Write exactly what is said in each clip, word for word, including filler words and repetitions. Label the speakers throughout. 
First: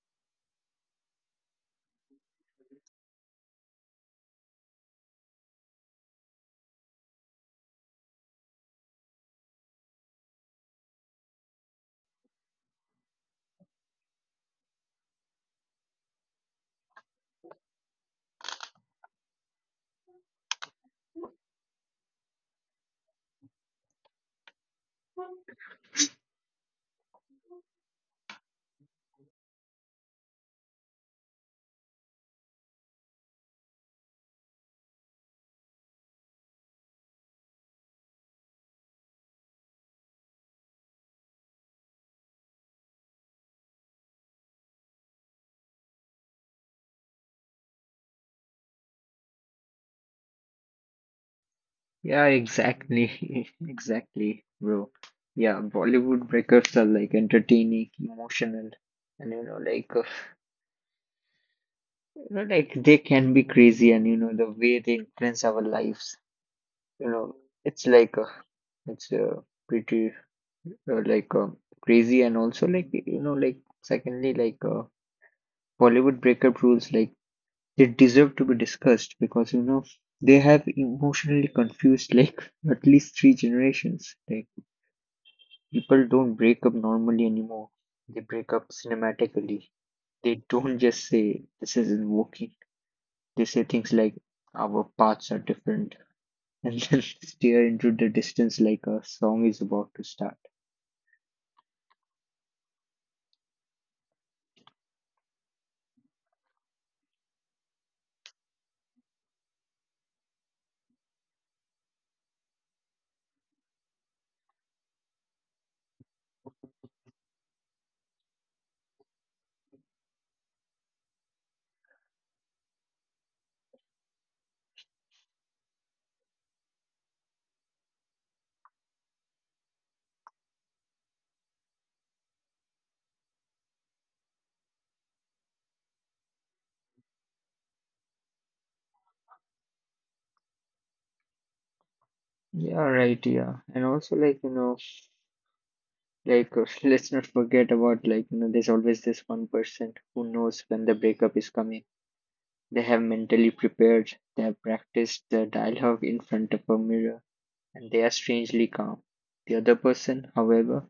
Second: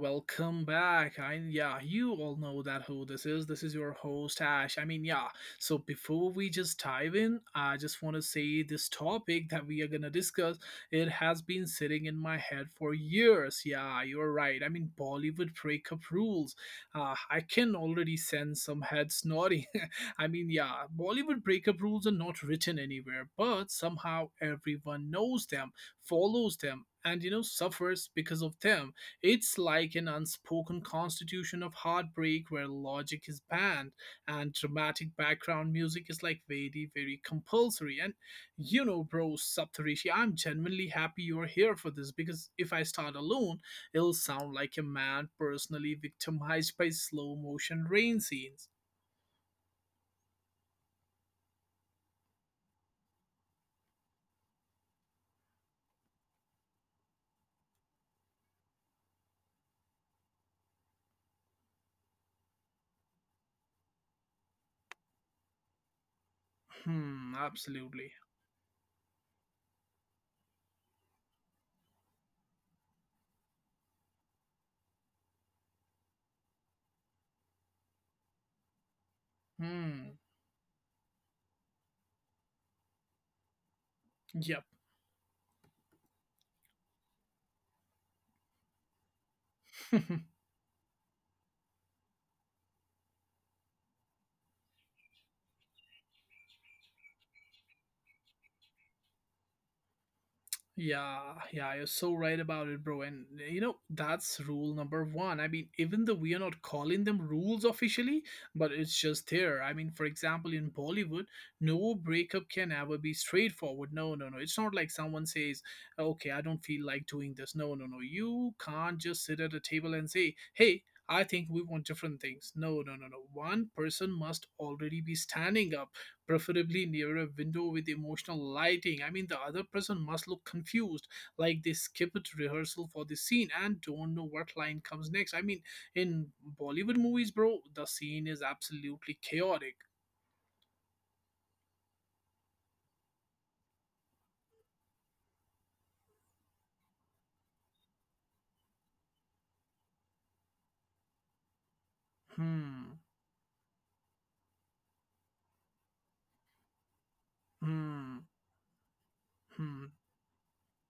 Speaker 1: welcome back. I yeah, you all know that who this is. This is your host Ash. I mean, yeah. So before we just dive in, I just want to say this topic that we are gonna discuss. It has been sitting in my head for years. Yeah, you're right. I mean, Bollywood breakup rules. Uh, I can already sense some heads nodding. I mean, yeah, Bollywood breakup rules are not written anywhere, but somehow everyone knows them, follows them, and you know suffers because of them. It's like an unspoken constitution of heartbreak where logic is banned, and dramatic background music is like very very compulsory. And you know bro, Saptarishi, I'm genuinely happy you're here for this, because if I start alone, it'll sound like a man personally victimized by slow motion rain scenes.
Speaker 2: Yeah, exactly. Exactly, bro. Yeah, Bollywood breakups are like entertaining, emotional, and you know, like, uh, you know, like they can be crazy, and you know, the way they influence our lives, you
Speaker 1: Hmm,
Speaker 2: know, it's
Speaker 1: absolutely.
Speaker 2: like, uh, it's uh, pretty, uh, like, uh, crazy, and also like, you know, like, secondly, like, uh, Bollywood breakup rules, like, they deserve to be discussed because you know
Speaker 1: Hmm.
Speaker 2: they have emotionally confused like at least three generations. Like.
Speaker 1: Yep.
Speaker 2: People don't break up normally anymore. They break up cinematically. They don't just say, this isn't working. They say things like, our paths are different, and then stare into the distance like a song is about to start.
Speaker 1: Yeah, yeah, you're so right about it, bro. And you know, that's rule number one. I mean, even though we are not calling them rules officially, but it's just there. I mean, for example, in Bollywood, no breakup can ever be straightforward. No, no, no. It's not like someone says, okay, I don't feel like doing this. No, no, no. You can't just sit at a table and say, hey, I think we want different things. No, no, no, no. One person must already be standing up, preferably near a window with emotional lighting. I mean, the other person must look confused, like they skipped rehearsal for the scene and don't know what line comes next. I mean, in Bollywood movies, bro, the scene is absolutely chaotic.
Speaker 2: Yeah, right. Yeah, and also like you know, like uh, let's not forget about like you know, there's always this one person who knows when the breakup is coming. They
Speaker 1: Hmm,
Speaker 2: have mentally prepared. They have practiced the dialogue in front of a mirror, and they are
Speaker 1: hmm,
Speaker 2: strangely calm. The other
Speaker 1: hmm,
Speaker 2: person, however,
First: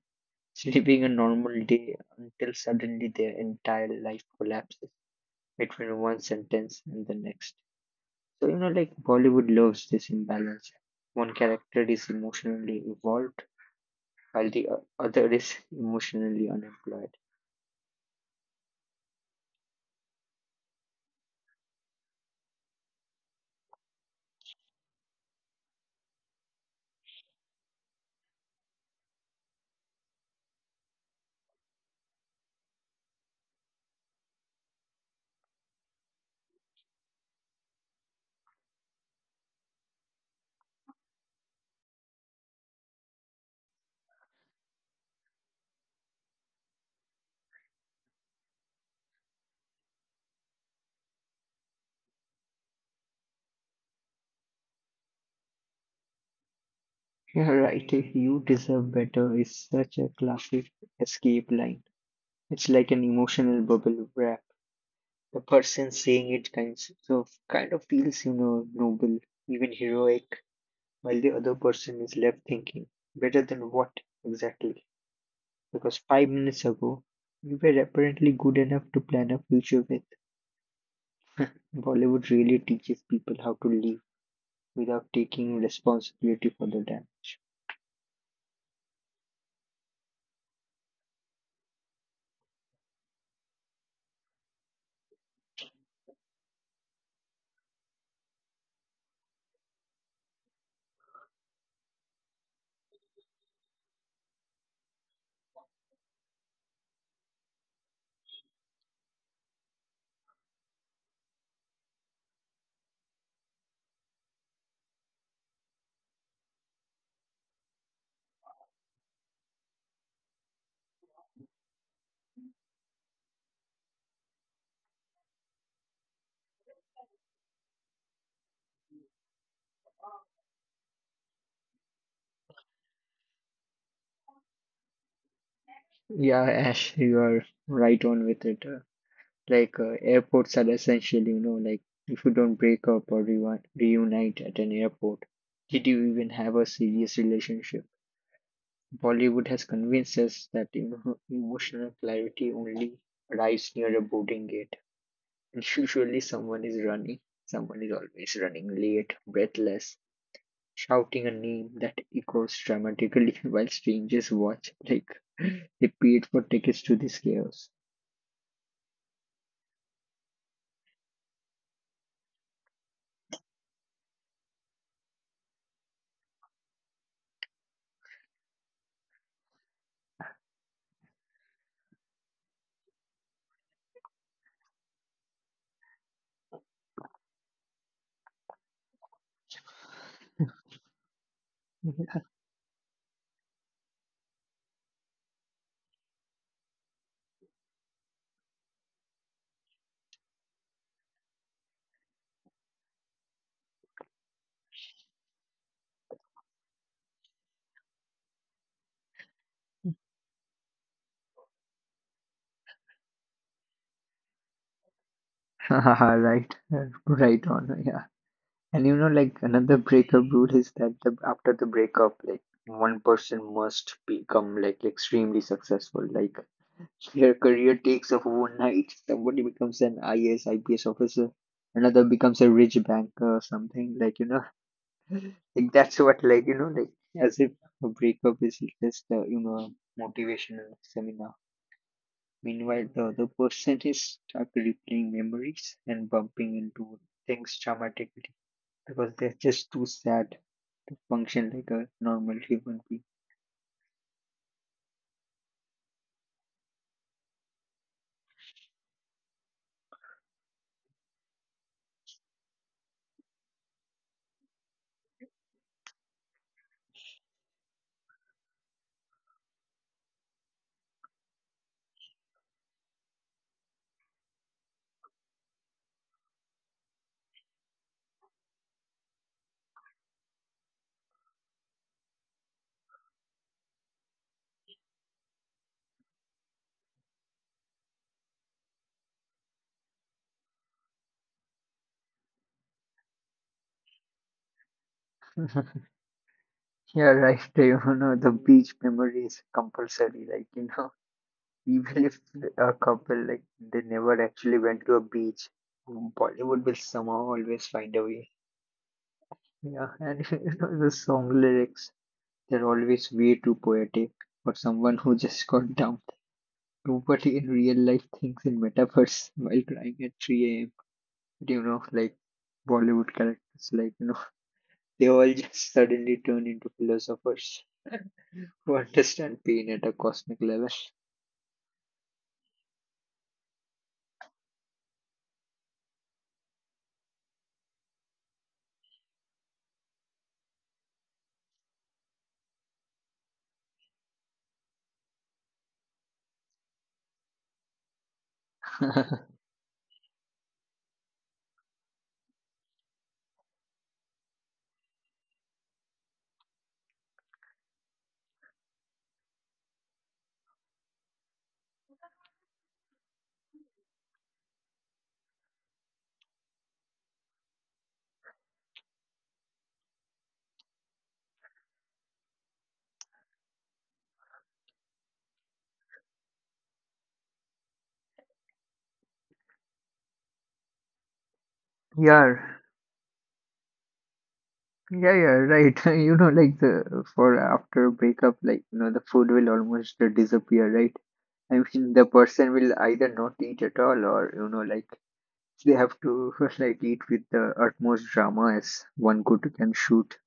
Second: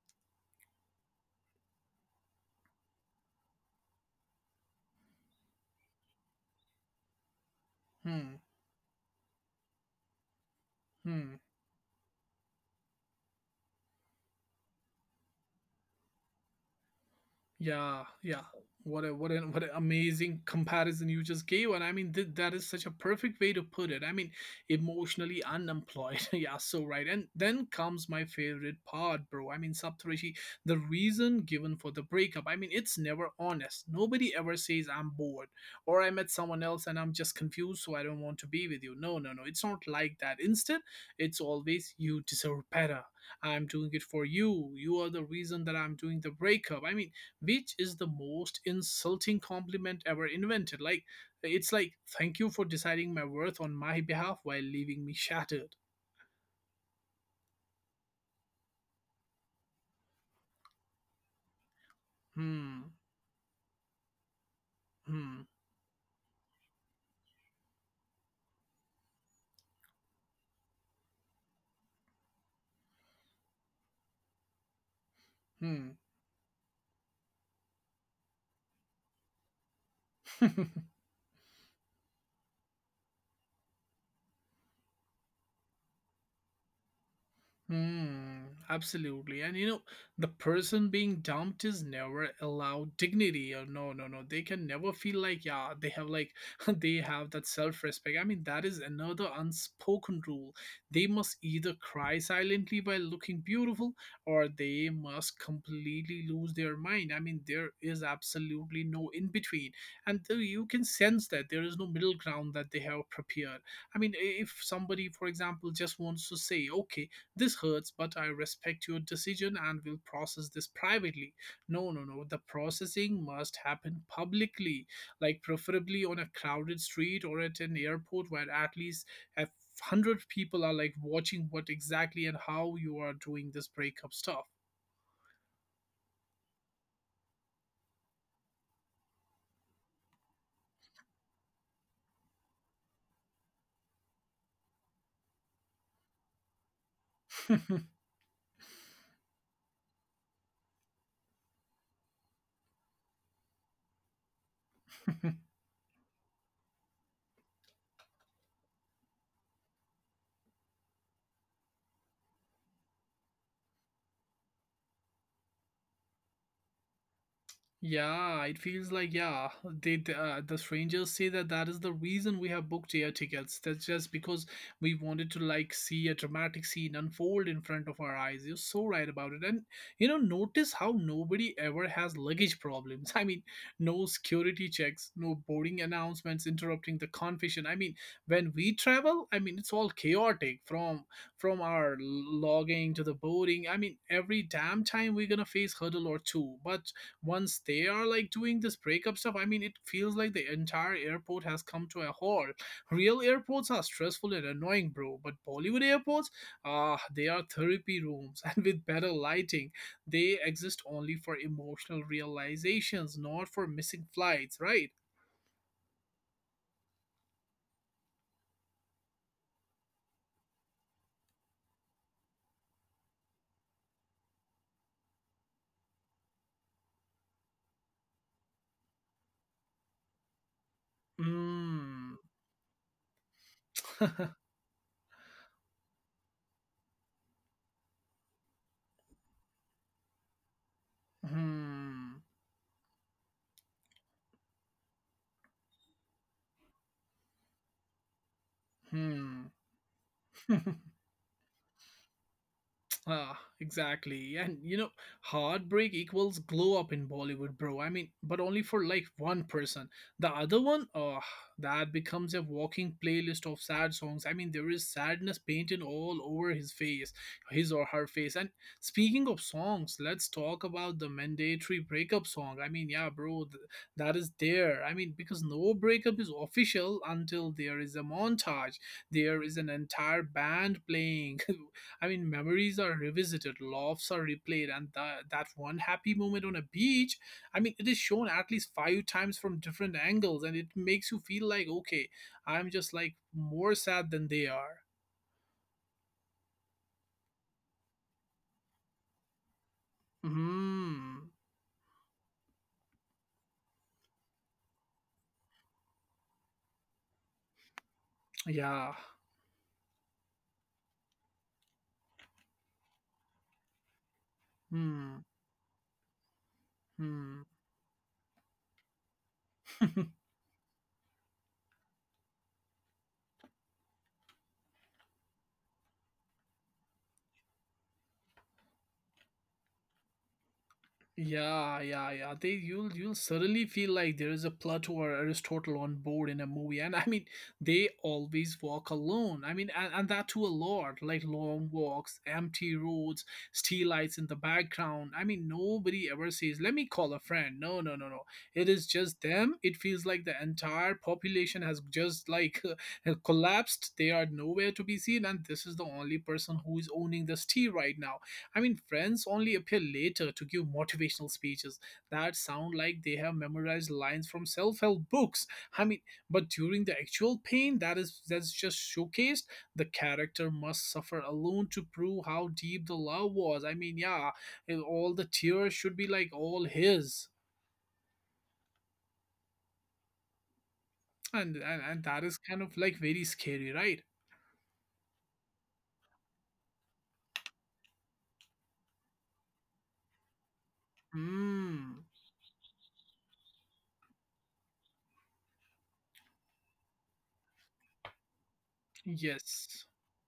Speaker 2: is living a normal day until suddenly their entire life collapses between one sentence and the next.
Speaker 1: hmm,
Speaker 2: So, you know, like Bollywood loves this imbalance. One
Speaker 1: hmm.
Speaker 2: character is emotionally evolved while the o- other is emotionally unemployed.
Speaker 1: Yeah, yeah. What a what an what an amazing comparison you just gave, and I mean th- that is such a perfect way to put it. I mean, emotionally unemployed. Yeah, so right. And then comes my favorite part, bro. I mean, Saptarishi, the reason given for the breakup. I mean, it's never honest. Nobody ever says I'm bored, or I met someone else and I'm just confused, so I don't want to be with you. No, no, no. It's not like that. Instead, it's always you deserve better. I'm doing it for you. You are the reason that I'm doing the breakup. I mean, which is the most insulting compliment ever invented. Like, it's like, thank you for deciding my worth on my behalf while leaving me shattered.
Speaker 2: Yeah, right. You deserve better is such a classic escape line. It's like
Speaker 1: Hmm,
Speaker 2: an emotional bubble wrap. The
Speaker 1: hmm,
Speaker 2: person saying it kind of kind of feels you know noble, even heroic, while the other person is left thinking, better than what exactly, because five minutes ago you were apparently good enough to plan a future with.
Speaker 1: hmm.
Speaker 2: Bollywood really teaches people how to live without taking responsibility for the damn.
Speaker 1: Hmm, absolutely. And you know, the person being dumped is never allowed dignity. Or no, no, no. They can never feel like, yeah, they have like they have that self-respect. I mean, that is another unspoken rule. They must either cry silently while looking beautiful, or they must completely lose their mind. I mean, there is absolutely no in between. And th- you can sense that there is no middle ground that they have prepared. I mean, i- if somebody, for example, just wants to say, okay, this hurts, but I respect your decision and will process this privately. No, no, no. The processing must happen publicly, like preferably on a crowded street or at an airport where at least a hundred people are like watching what exactly and how you are doing this breakup stuff.
Speaker 2: Yeah, Ash, you are right on with it. Like uh, airports are essential, you know, like if you don't break up or reu- reunite at an airport, did you even have a serious relationship? Bollywood has convinced us that emo- emotional clarity only arrives near a boarding gate. And usually someone is running, someone is always running late, breathless, shouting a name that echoes dramatically while strangers watch. Like they paid for tickets to this chaos.
Speaker 1: Yeah, it feels like yeah, they the, uh, the strangers say that that is the reason we have booked air tickets. That's just because we wanted to like see a dramatic scene unfold in front of our eyes. You're so right about it. And you know, notice how nobody ever has luggage problems. I mean, no security checks, no boarding announcements interrupting the confusion. I mean, when we travel, I mean, it's all chaotic from from our logging to the boarding. I mean, every damn time we're gonna face hurdle or two, but once they are like doing this breakup stuff, I mean, it feels like the entire airport has come to a halt. Real airports are stressful and annoying, bro, but Bollywood airports, ah, they are therapy rooms, and with better lighting, they exist only for emotional realizations, not for missing flights, right?
Speaker 2: Haha, right, right on. Yeah. And you know, like another breakup rule is that the, after the breakup, like one person must become like extremely successful. Like their career takes off overnight. Somebody becomes an I A S, I P S officer. Another
Speaker 1: Mm.
Speaker 2: becomes a rich banker or something. Like you know, like that's what like you know, like as if a breakup is just uh, you know a motivational seminar.
Speaker 1: Hmm.
Speaker 2: Meanwhile, the other person is stuck replaying memories and bumping into things traumatically because they're
Speaker 1: Hmm.
Speaker 2: just too sad to function like a normal human being.
Speaker 1: Ah, exactly. And you know, heartbreak equals glow up in Bollywood, bro. I mean, but only for like one person. The other one, oh, that becomes a walking playlist of sad songs. I mean, there is sadness painted all over his face, his or her face. And speaking of songs, let's talk about the mandatory breakup song. I mean, yeah, bro, th- that is there. I mean, because no breakup is official until there is a montage, there is an entire band playing. I mean, memories are revisited, laughs are replayed, and tha- that one happy moment on a beach, I mean, it is shown at least five times from different angles, and it makes you feel like, okay, I'm just like more sad than they are.
Speaker 2: Yeah, right. You know, the beach memory is compulsory. Like, you know,
Speaker 1: Hmm.
Speaker 2: even if a couple, like, they never actually went to a beach, Bollywood will somehow always find a way.
Speaker 1: Yeah.
Speaker 2: Yeah, and you know, the song lyrics, they're always way too poetic for someone who
Speaker 1: Hmm.
Speaker 2: just got dumped.
Speaker 1: Hmm.
Speaker 2: Nobody in real life thinks in metaphors while crying at three a m. You know, like Bollywood characters, like, you know. They all just suddenly turn into philosophers who understand pain at a cosmic level.
Speaker 1: Yeah, yeah, yeah. They you'll you'll suddenly feel like there is a Plato or Aristotle on board in a movie, and I mean they always walk alone. I mean, and, and that too a lot, like long walks, empty roads, steel lights in the background. I mean, nobody ever says, "Let me call a friend." No, no, no, no. It is just them. It feels like the entire population has just like collapsed. They are nowhere to be seen, and this is the only person who is owning this tea right now. I mean, friends only appear later to give motivational speeches that sound like they have memorized lines from self-help books. I mean, but during the actual pain that is that's just showcased, the character must suffer alone to prove how deep the love was. I mean, yeah, and all the tears should be like all his, and and, and that is
Speaker 2: Yeah,
Speaker 1: kind of like very scary, right?
Speaker 2: yeah, yeah, right. You know, like the for after breakup, like you know, the food will almost uh, disappear, right? I mean, the
Speaker 1: Mm.
Speaker 2: person will either not eat at all, or you know, like they have to like eat with the utmost drama as one could can
Speaker 1: Yes.
Speaker 2: shoot.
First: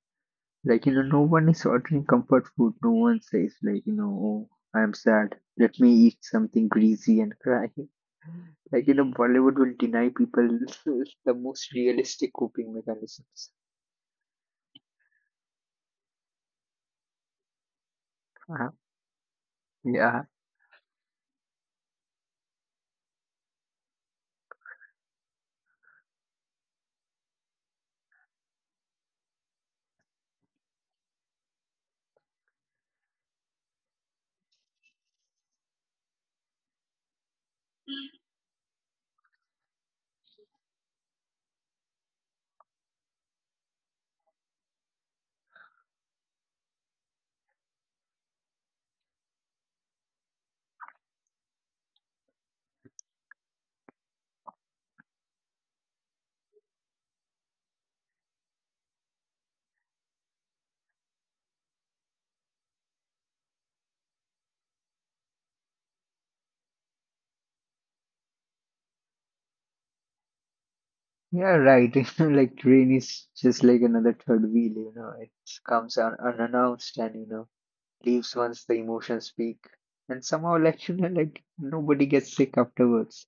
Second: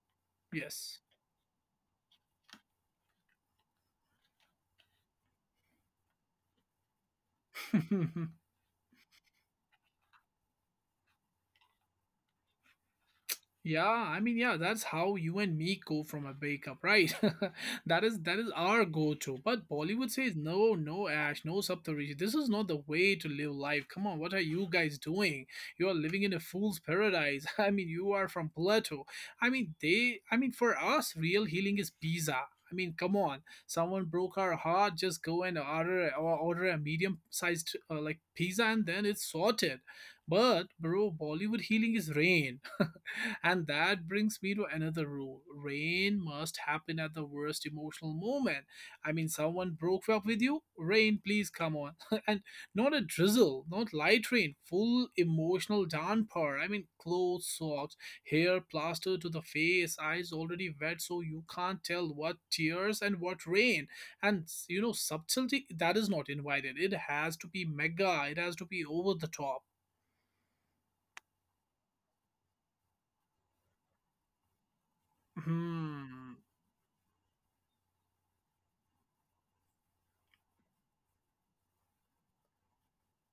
Speaker 2: Like you
Speaker 1: Yes.
Speaker 2: know, no one is ordering comfort food. No one says like you know, oh, I am sad. Let me eat something greasy and cry. Like, you know, Bollywood will deny people the most realistic coping mechanisms.
Speaker 1: Yeah, I mean, yeah, that's how you and me go from a breakup, right? that is that is
Speaker 2: Uh,
Speaker 1: our go-to. But Bollywood
Speaker 2: yeah,
Speaker 1: says no, no, Ash, no Saptarishi. This is not the way to live life. Come on, what are you guys doing? You are living in a fool's paradise. I mean, you are from Plato. I mean, they. I mean, for us, real healing is pizza. I mean, come on. Someone broke our heart. Just go and order or order a medium-sized uh, like pizza, and then it's sorted. But bro, Bollywood healing is rain. And that brings me to another rule, rain must happen at the worst emotional moment. I mean, someone broke up with you, rain, please come on. And not a drizzle, not light rain, full emotional downpour. I mean, clothes, socks, hair plastered to the face, eyes already wet, so you can't tell what tears and what rain. And you know, subtlety that is not invited, it has to be mega, it has to be over the top.
Speaker 2: yeah, right. You know, like train is just like another third wheel. You know, it comes un
Speaker 1: Hmm.
Speaker 2: unannounced and you know leaves once the emotions peak. And somehow, like you know, like nobody gets sick afterwards.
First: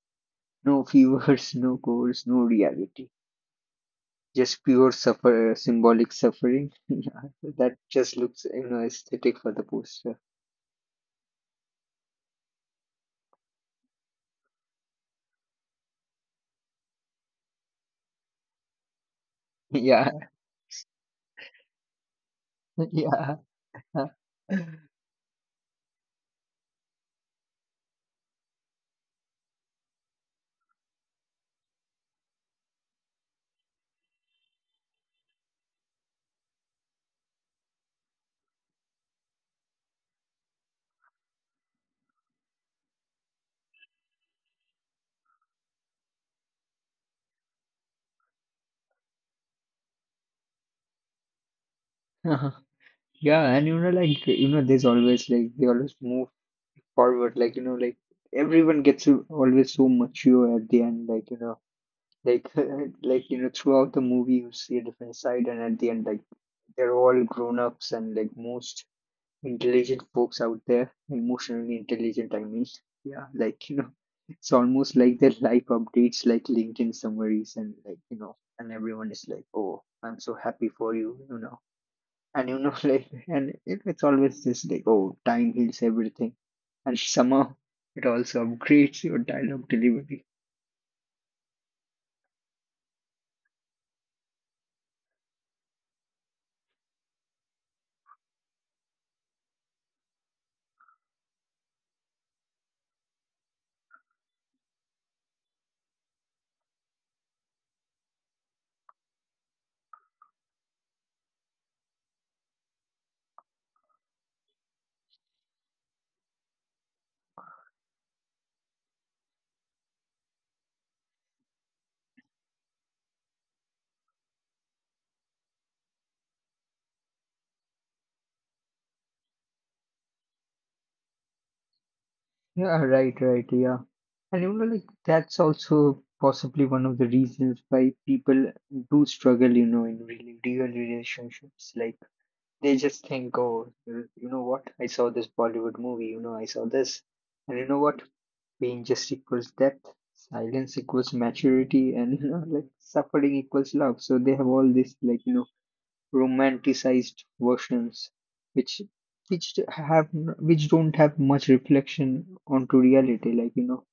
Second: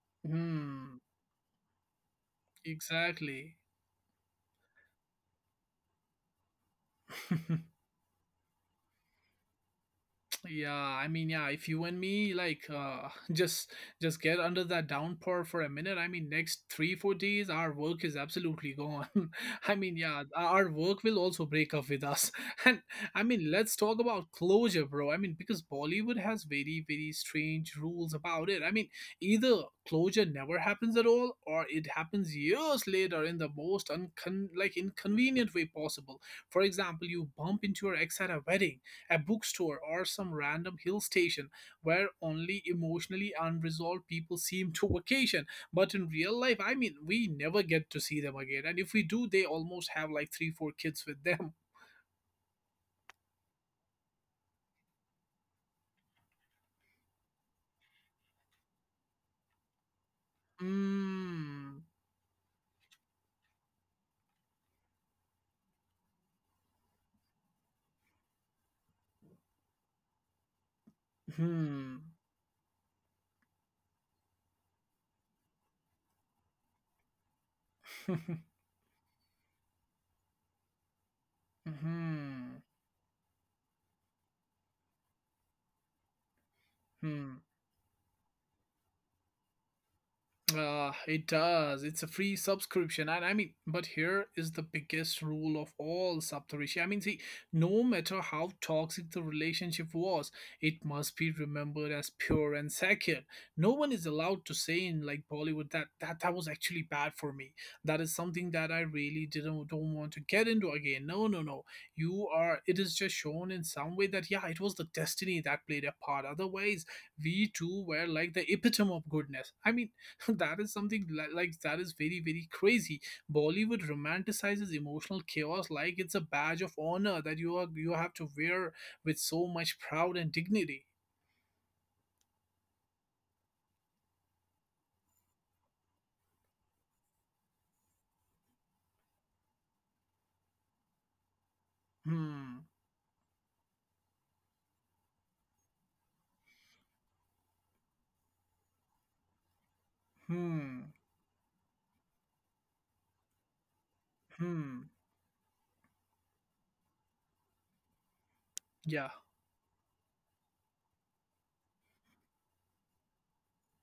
Speaker 2: No
Speaker 1: Hmm.
Speaker 2: fevers, no colds, no reality.
Speaker 1: Exactly.
Speaker 2: Just pure suffer, symbolic suffering. Yeah, that just looks, you know, aesthetic for the poster.
Speaker 1: Yeah, I mean, yeah, if you and me like uh just just get under that downpour for a minute, I mean next three, four days our work is absolutely gone. I mean,
Speaker 2: Yeah,
Speaker 1: yeah, our our work will also break up with us. And I mean, let's talk
Speaker 2: yeah.
Speaker 1: about closure, bro. I mean, because Bollywood has very, very strange rules about it. I mean, either closure never happens at all or it happens years later in the most uncon- like inconvenient way possible. For example, you bump into your ex at a wedding, a bookstore, or some random hill station where only emotionally unresolved people seem to vacation. But in real life, I mean, we never get to see them again. And if we do, they almost have like three, four kids with them.
Speaker 2: Yeah, and you know, like you know, there's always like they always move forward. Like you know, like everyone gets so- always so mature at the end. Like you know,
Speaker 1: Mm.
Speaker 2: like like you know, throughout the movie you see a different side, and at the end, like they're all grown ups and like most intelligent folks out there, emotionally
Speaker 1: Hmm.
Speaker 2: intelligent. I mean, yeah, like you know, it's almost like their life updates, like LinkedIn summaries, and like you know, and everyone is like, oh, I'm so happy for you. You know and you
Speaker 1: Hmm.
Speaker 2: know like and it, it's always this like, oh, time heals everything, and
Speaker 1: Hmm.
Speaker 2: somehow it also upgrades your dialogue delivery.
Speaker 1: Uh, it does. It's a free subscription. And I mean, but here is the biggest rule of all, Saptarishi. I mean, see, no matter how toxic the relationship was, it must be remembered as pure and sacred. No one is allowed to say in like Bollywood that that, that was actually bad for me. That is something that I really didn't don't want to get into again. No, no, no. You are It is just shown in some way that yeah, it was the destiny that played a part. Otherwise, we too were like the epitome of goodness. I mean that is something li- like that is very very crazy. Bollywood romanticizes emotional chaos like it's a badge of honor that you are you have to wear with so much pride and dignity.
Speaker 2: Yeah, right, right, yeah. And you know like that's also possibly one of the reasons why people do struggle you know in really real relationships. Like
Speaker 1: Hmm,
Speaker 2: they just think, oh, you you know what, I saw this Bollywood movie, you know I saw this, and you know what, pain just equals depth, silence
Speaker 1: hmm,
Speaker 2: equals maturity, and you know, like suffering equals love. So they have all these
Speaker 1: hmm,
Speaker 2: like you know romanticized versions, which
Speaker 1: yeah,
Speaker 2: which have which don't have much reflection onto reality. Like you know,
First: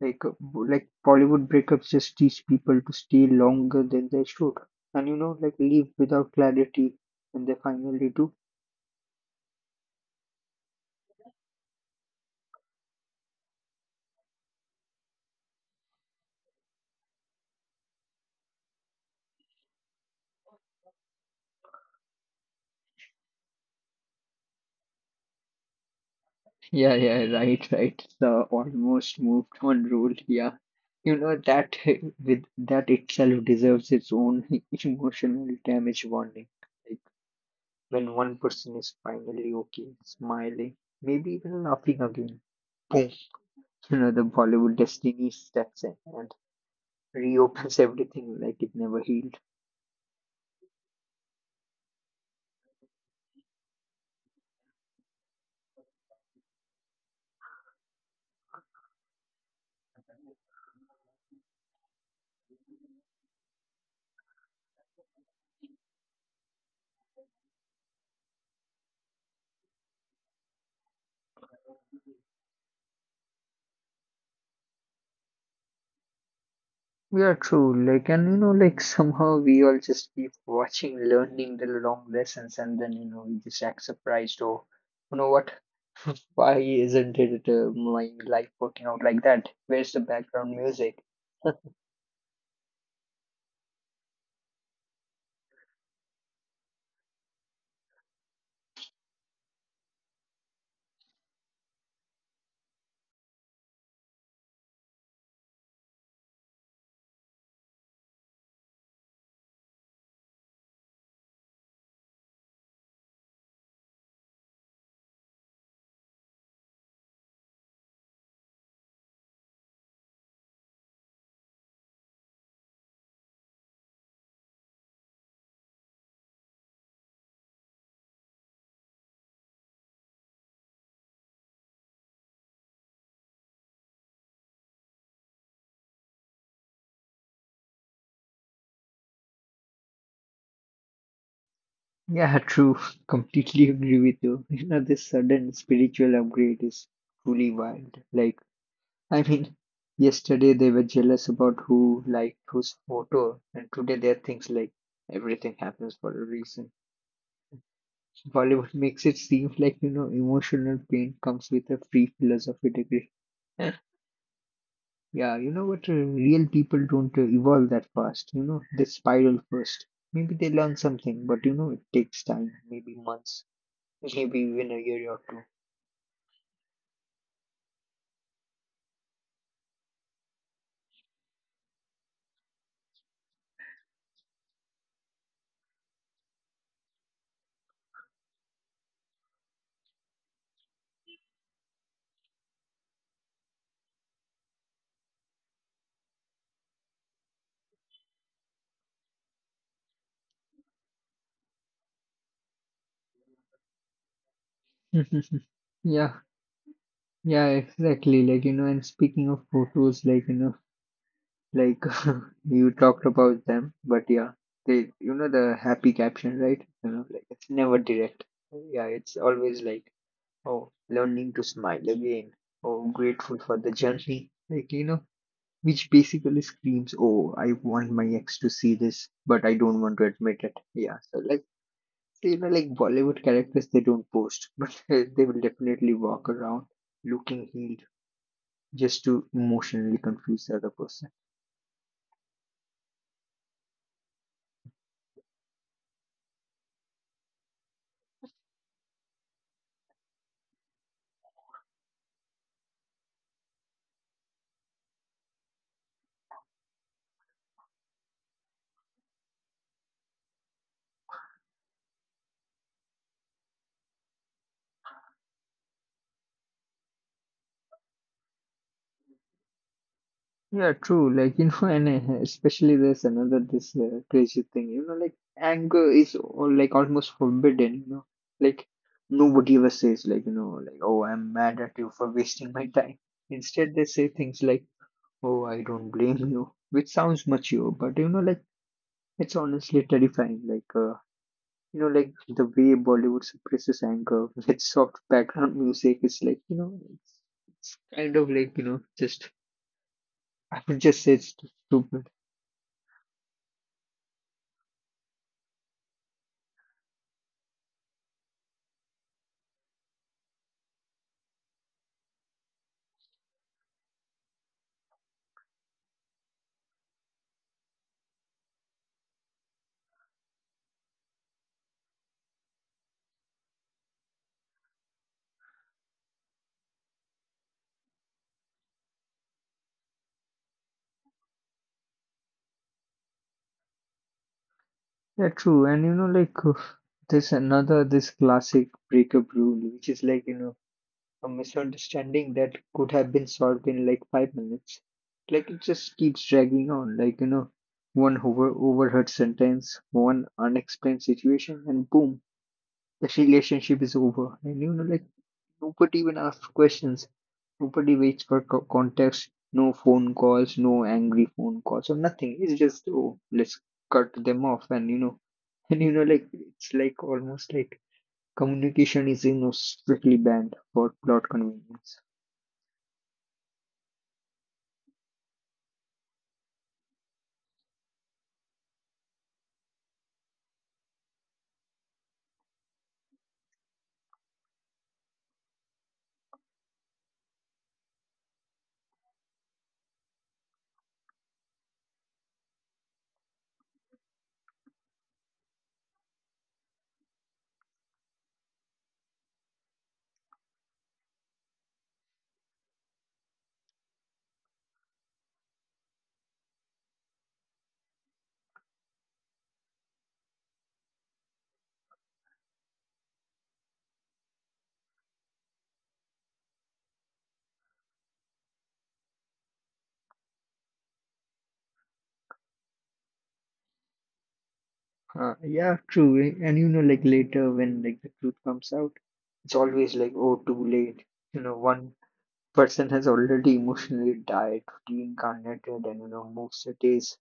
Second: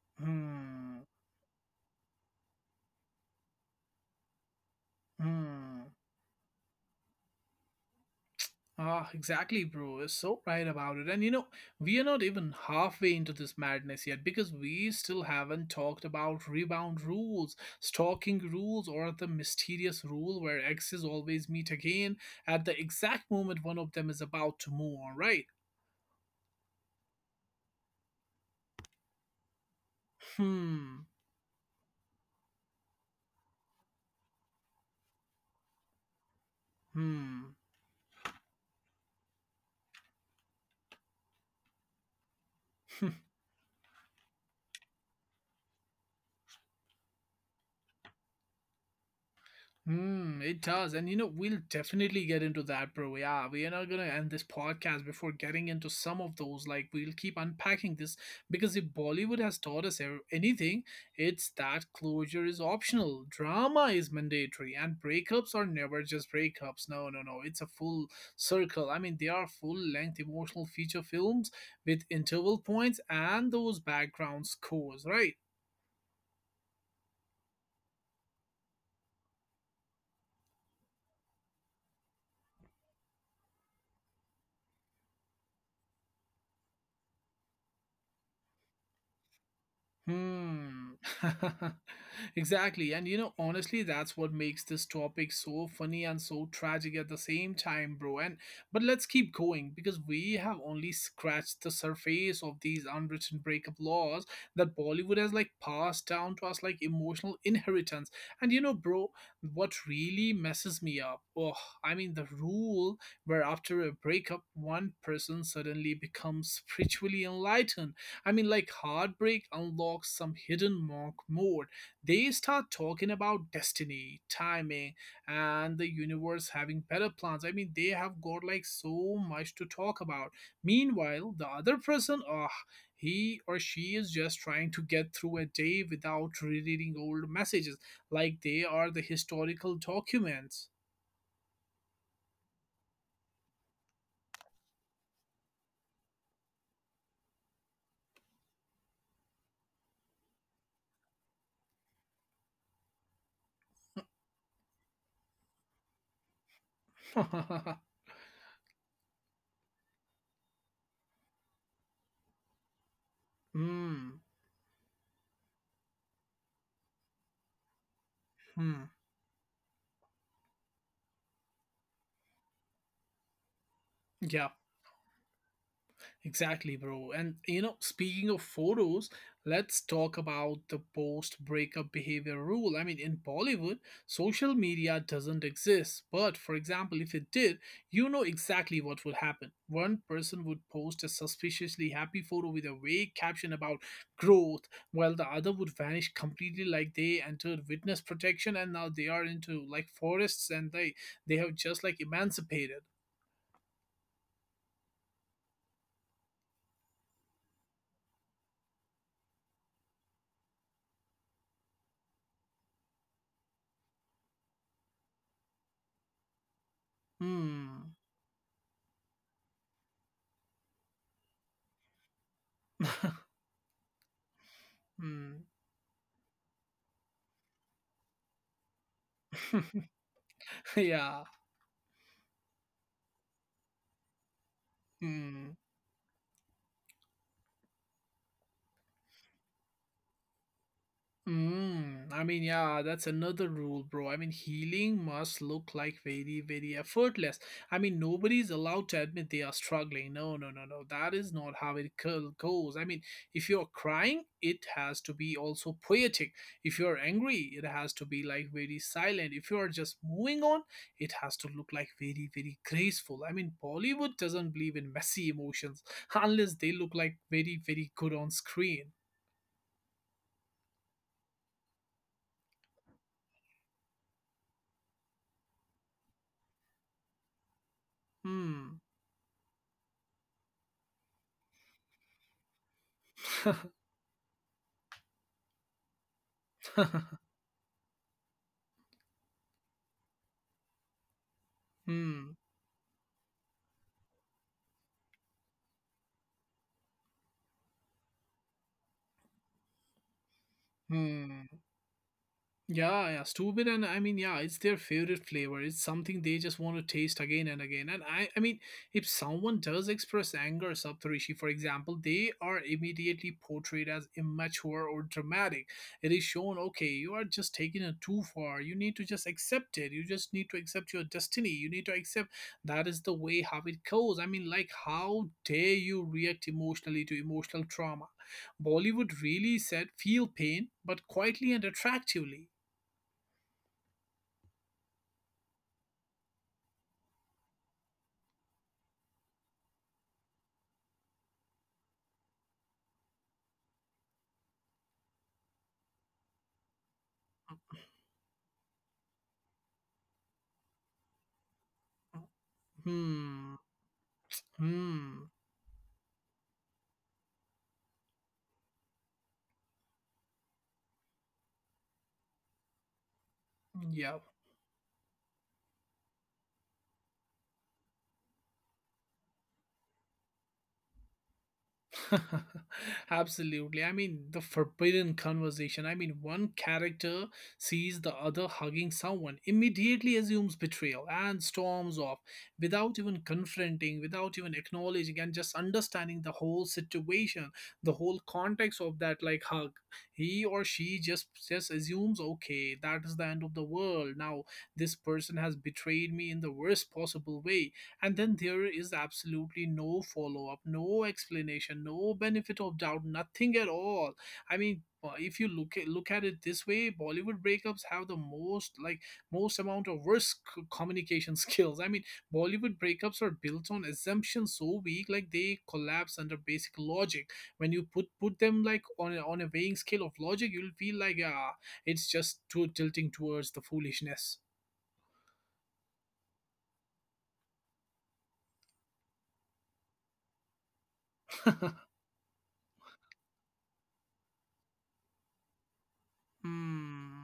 Speaker 2: like uh, like
Speaker 1: hmm,
Speaker 2: Bollywood breakups just teach people to stay longer than they should, and you know, like leave
Speaker 1: hmm.
Speaker 2: without clarity when they finally do.
Speaker 1: Ah, exactly, bro. You're so right about it. And you know, we are not even halfway into this madness yet because we still haven't talked about rebound rules, stalking rules, or the mysterious rule where exes always meet again at the exact moment one of them is about to move on, right?
Speaker 2: Yeah, yeah, right, right. The almost moved on rule. Yeah.
Speaker 1: Hmm.
Speaker 2: You know that with that itself deserves its own emotional damage warning. Like
Speaker 1: Hmm.
Speaker 2: when one person is finally okay, smiling, maybe even laughing again. Boom. You know, the Bollywood destiny steps in and reopens everything like it never healed.
Speaker 1: Hmm, it does. And you know, we'll definitely get into that, bro. Yeah, we are not gonna end this podcast before getting into some of those. Like, we'll keep unpacking this because if Bollywood has taught us ev- anything, it's that closure is optional, drama is mandatory, and breakups are never just breakups. No, no, no. It's a full circle. I mean, they are full length emotional feature films with interval points and those background scores, right?
Speaker 2: Yeah, true. Like, and you know, like somehow we all just keep watching, learning the long lessons, and then you know, we just act surprised. Or you know what why isn't it uh, my life working out like that? Where's the background
Speaker 1: Hmm.
Speaker 2: music?
Speaker 1: Exactly. And you know, honestly, that's what makes this topic so funny and so tragic at the same time, bro. And but let's keep going because we have only scratched the surface of these unwritten breakup laws that Bollywood has like passed down to us like emotional inheritance. And you know, bro, what really messes me up? Oh, I mean the rule where after a breakup one person suddenly becomes spiritually enlightened. I mean, like Heartbreak unlocks some hidden monk mode. They start talking about destiny, timing, and the universe having better plans. I mean, they have got like so much to talk about. Meanwhile, the other person, ah, he or she is just trying to get through a day without rereading old messages, like they are the historical documents.
Speaker 2: Yeah, true. Completely agree with you. You know, this sudden spiritual upgrade is truly wild. Like, I mean, yesterday they were jealous about who liked whose photo, and today they're things like, everything happens for a reason. Bollywood makes it seem like, you know, emotional pain comes with a free philosophy degree.
Speaker 1: Hmm.
Speaker 2: Yeah, you know what? uh, Real people don't uh, evolve that fast. You know, they
Speaker 1: Hmm.
Speaker 2: spiral first. Maybe they learn something, but you know, it takes time, maybe months, maybe
Speaker 1: Yeah.
Speaker 2: even a year or
Speaker 1: Exactly, bro. And you know, speaking of photos, let's talk about the post breakup behavior rule. I mean, in Bollywood, social media doesn't exist. But for example, if it did, you know exactly what would happen. One person would post a suspiciously happy photo with a vague caption about growth, while the other would vanish completely like they entered witness protection and now they are into like forests and they they have just like emancipated.
Speaker 2: two. Yeah, yeah, exactly. Like, you know, and speaking of photos, like, you know, like you talked about them, but yeah, they, you know, the happy caption, right? You know, like it's never
Speaker 1: Hmm.
Speaker 2: direct. Yeah, it's always like, oh, learning to smile again. Oh, grateful for the journey. Like, you know,
Speaker 1: Hmm.
Speaker 2: Which basically screams, "Oh, I want my ex to see this, but I don't want to admit it." Yeah, so
Speaker 1: Yeah.
Speaker 2: like so, you know, like Bollywood characters, they don't post, but they will
Speaker 1: Hmm.
Speaker 2: definitely walk around looking healed just to emotionally confuse the other person.
Speaker 1: Mm. I mean, yeah, that's another rule, bro. I mean, healing must look like very, very effortless. I mean, nobody's allowed to admit they are struggling. No, no, no, no. That is not how it go- goes. I mean, if you're crying, it has to be also poetic. If you're angry, it has to be like very silent. If you're just moving on, it has to look like very, very graceful. I mean, Bollywood doesn't believe in messy emotions unless they look like very, very good on screen.
Speaker 2: Yeah, true. Like you know, and uh, especially there's another this uh, crazy thing. You know, like anger is all, like almost forbidden. You know, like
Speaker 1: 嗯
Speaker 2: nobody ever says like you know like, oh, I'm mad at you for wasting my time. Instead, they say things like, oh, I don't blame you, which sounds mature, but you know, like it's honestly terrifying. Like, uh, you know, like
Speaker 1: 嗯，
Speaker 2: the way Bollywood suppresses anger with soft background music is like, you know, it's, it's kind of like, you know, just I would just say it's
Speaker 1: 嗯。
Speaker 2: too stupid.
Speaker 1: Yeah, yeah, stupid, and I mean, yeah, it's their favorite flavor. It's something they just want to taste again and again. And I, I mean, if someone does express anger, Saptarishi, for example, they are immediately portrayed as immature or dramatic. It is shown, okay, you are just taking it too far. You need to just accept it. You just need to accept your destiny. You need to accept that is the way how it goes. I mean, like, how dare you react emotionally to emotional trauma? Bollywood really said feel pain, but quietly and attractively.
Speaker 2: Yeah, true. And you know, like uh, there's another this classic breakup rule, which is like, you know, a misunderstanding that could have been solved in like five minutes. Like it just keeps dragging on. Like you know, one over overheard sentence, one unexplained situation, and boom, the
Speaker 1: Hmm.
Speaker 2: relationship is over. And you know, like
Speaker 1: Hmm.
Speaker 2: nobody even asks questions. Nobody waits for co- context. No phone calls. No angry phone calls or nothing. It's just, oh, let's cut
Speaker 1: Yeah.
Speaker 2: them off. And you know, and you know, like it's like almost like communication is you know strictly banned for plot convenience.
Speaker 1: Absolutely. I mean, the forbidden conversation. I mean, one character sees the other hugging someone, immediately assumes betrayal, and storms off without even confronting, without even acknowledging, and just understanding the whole situation, the whole context of that like hug. He or she just just assumes, okay, that is the end of the world. Now this person has betrayed me in the worst possible way. And then there is absolutely no follow up, no explanation, no benefit of doubt, nothing at all. I mean, uh, if you look at, look at it this way, Bollywood breakups have the most like most amount of worst c- communication skills. I mean, Bollywood breakups are built on assumptions so weak, like they collapse under basic logic. When you put put them like on a, on a weighing scale of logic, you'll feel like ah, it's just too tilting towards the foolishness.
Speaker 2: Uh, yeah, true. Eh, And you know, like later when like the truth comes out, it's always like, oh, too late. You know, one person has already emotionally died, reincarnated, and you know, moved cities.
Speaker 1: Hmm.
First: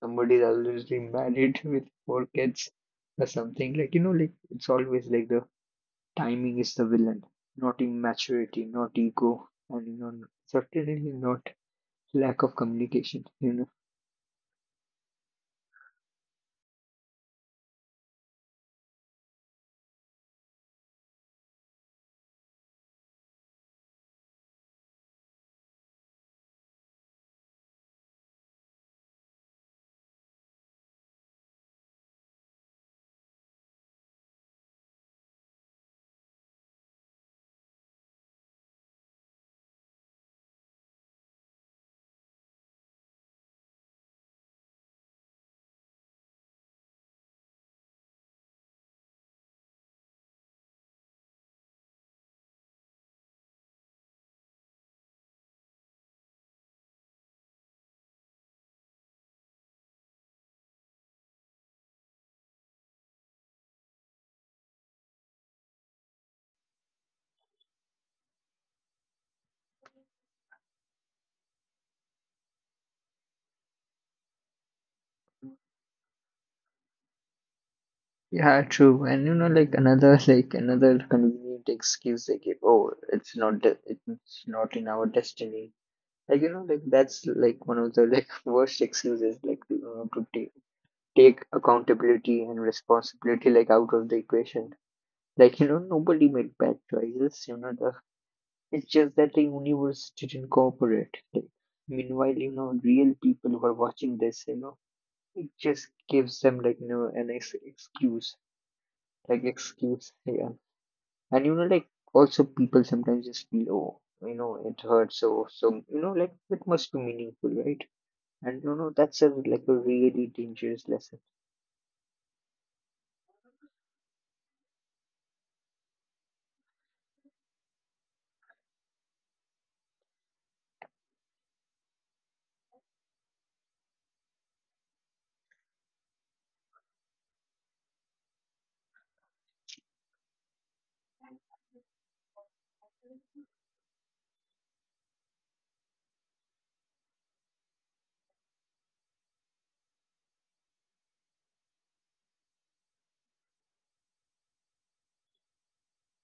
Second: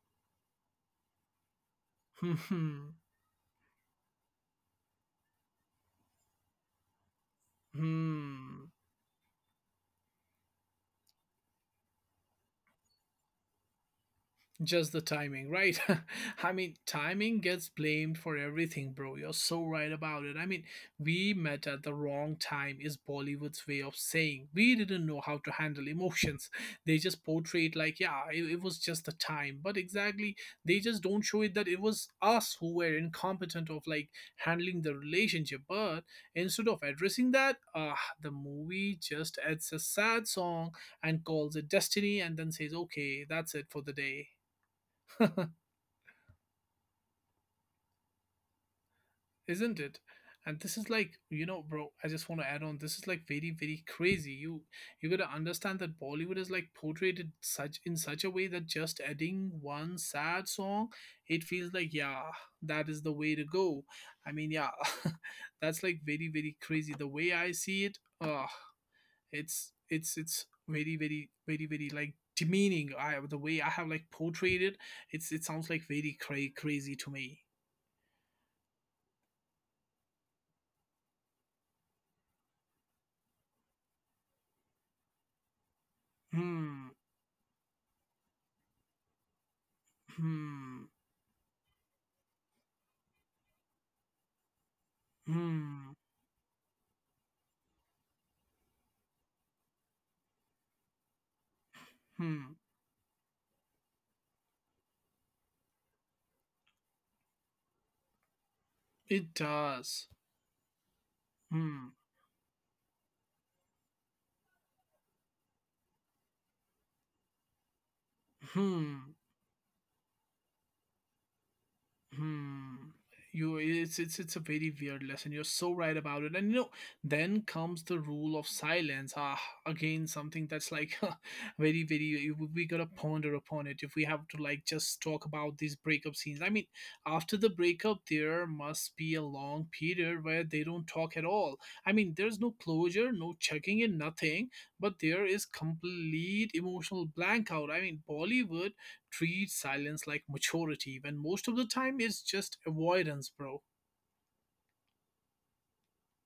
Speaker 2: Somebody's already married with four kids or something. Like, you know, like it's always like the timing is the villain, not immaturity,
Speaker 1: Hmm.
Speaker 2: not ego, and you know, certainly not lack of communication. You know.
Speaker 1: Just the timing, right? I mean, timing gets blamed for everything, bro. You're so right about it. I mean, we met at the wrong time, is Bollywood's way of saying. We didn't know how to handle emotions. They just portrayed, like, yeah, it, it was just the time. But exactly, they just don't show it that it was us who were incompetent of, like, handling the relationship. But instead of addressing that, uh, the movie just adds a sad song and calls it destiny and then says, okay, that's it for the day. Isn't it? And this is like you know bro I just want to add on, this is like very, very crazy. you you gotta understand that Bollywood is like portrayed in such in such a way that just adding one sad song, it feels like yeah, that is the way to go. I mean, yeah. That's like very, very crazy the way I see it. uh it's it's it's very, very, very, very like demeaning. I the way I have like portrayed it, it's it sounds like very cra- crazy to me.
Speaker 2: Yeah, true. And you know, like another like another convenient excuse they give, oh, it's not de it's not in our destiny. Like you know, like
Speaker 1: Hmm.
Speaker 2: that's like one of the like worst excuses, like you know, to take
Speaker 1: Hmm.
Speaker 2: take accountability and responsibility like out of the equation. Like you know,
Speaker 1: Hmm.
Speaker 2: nobody made bad choices. You know, the it's just that the universe didn't cooperate. Like, meanwhile, you
Speaker 1: Hmm.
Speaker 2: know, real people who are watching this, you know, it just gives them like you know an ex excuse,
Speaker 1: It
Speaker 2: like
Speaker 1: does.
Speaker 2: excuse. Yeah. And you know, like
Speaker 1: Hmm.
Speaker 2: also people sometimes just feel, oh, you know, it hurts. So, so you know, like it must be meaningful, right? And you know,
Speaker 1: Hmm.
Speaker 2: that's a like a really dangerous lesson.
Speaker 1: Hmm. You, it's it's it's a very weird lesson. You're so right about it, and you know, then comes the rule of silence. Ah, again, something that's like very, very. We we gotta ponder upon it if we have to like just talk about these breakup scenes. I mean, after the breakup, there must be a long period where they don't talk at all. I mean, there's no closure, no checking in, nothing. But there is complete emotional blank out. I mean, Bollywood treat silence like maturity when most of the time it's just avoidance, bro.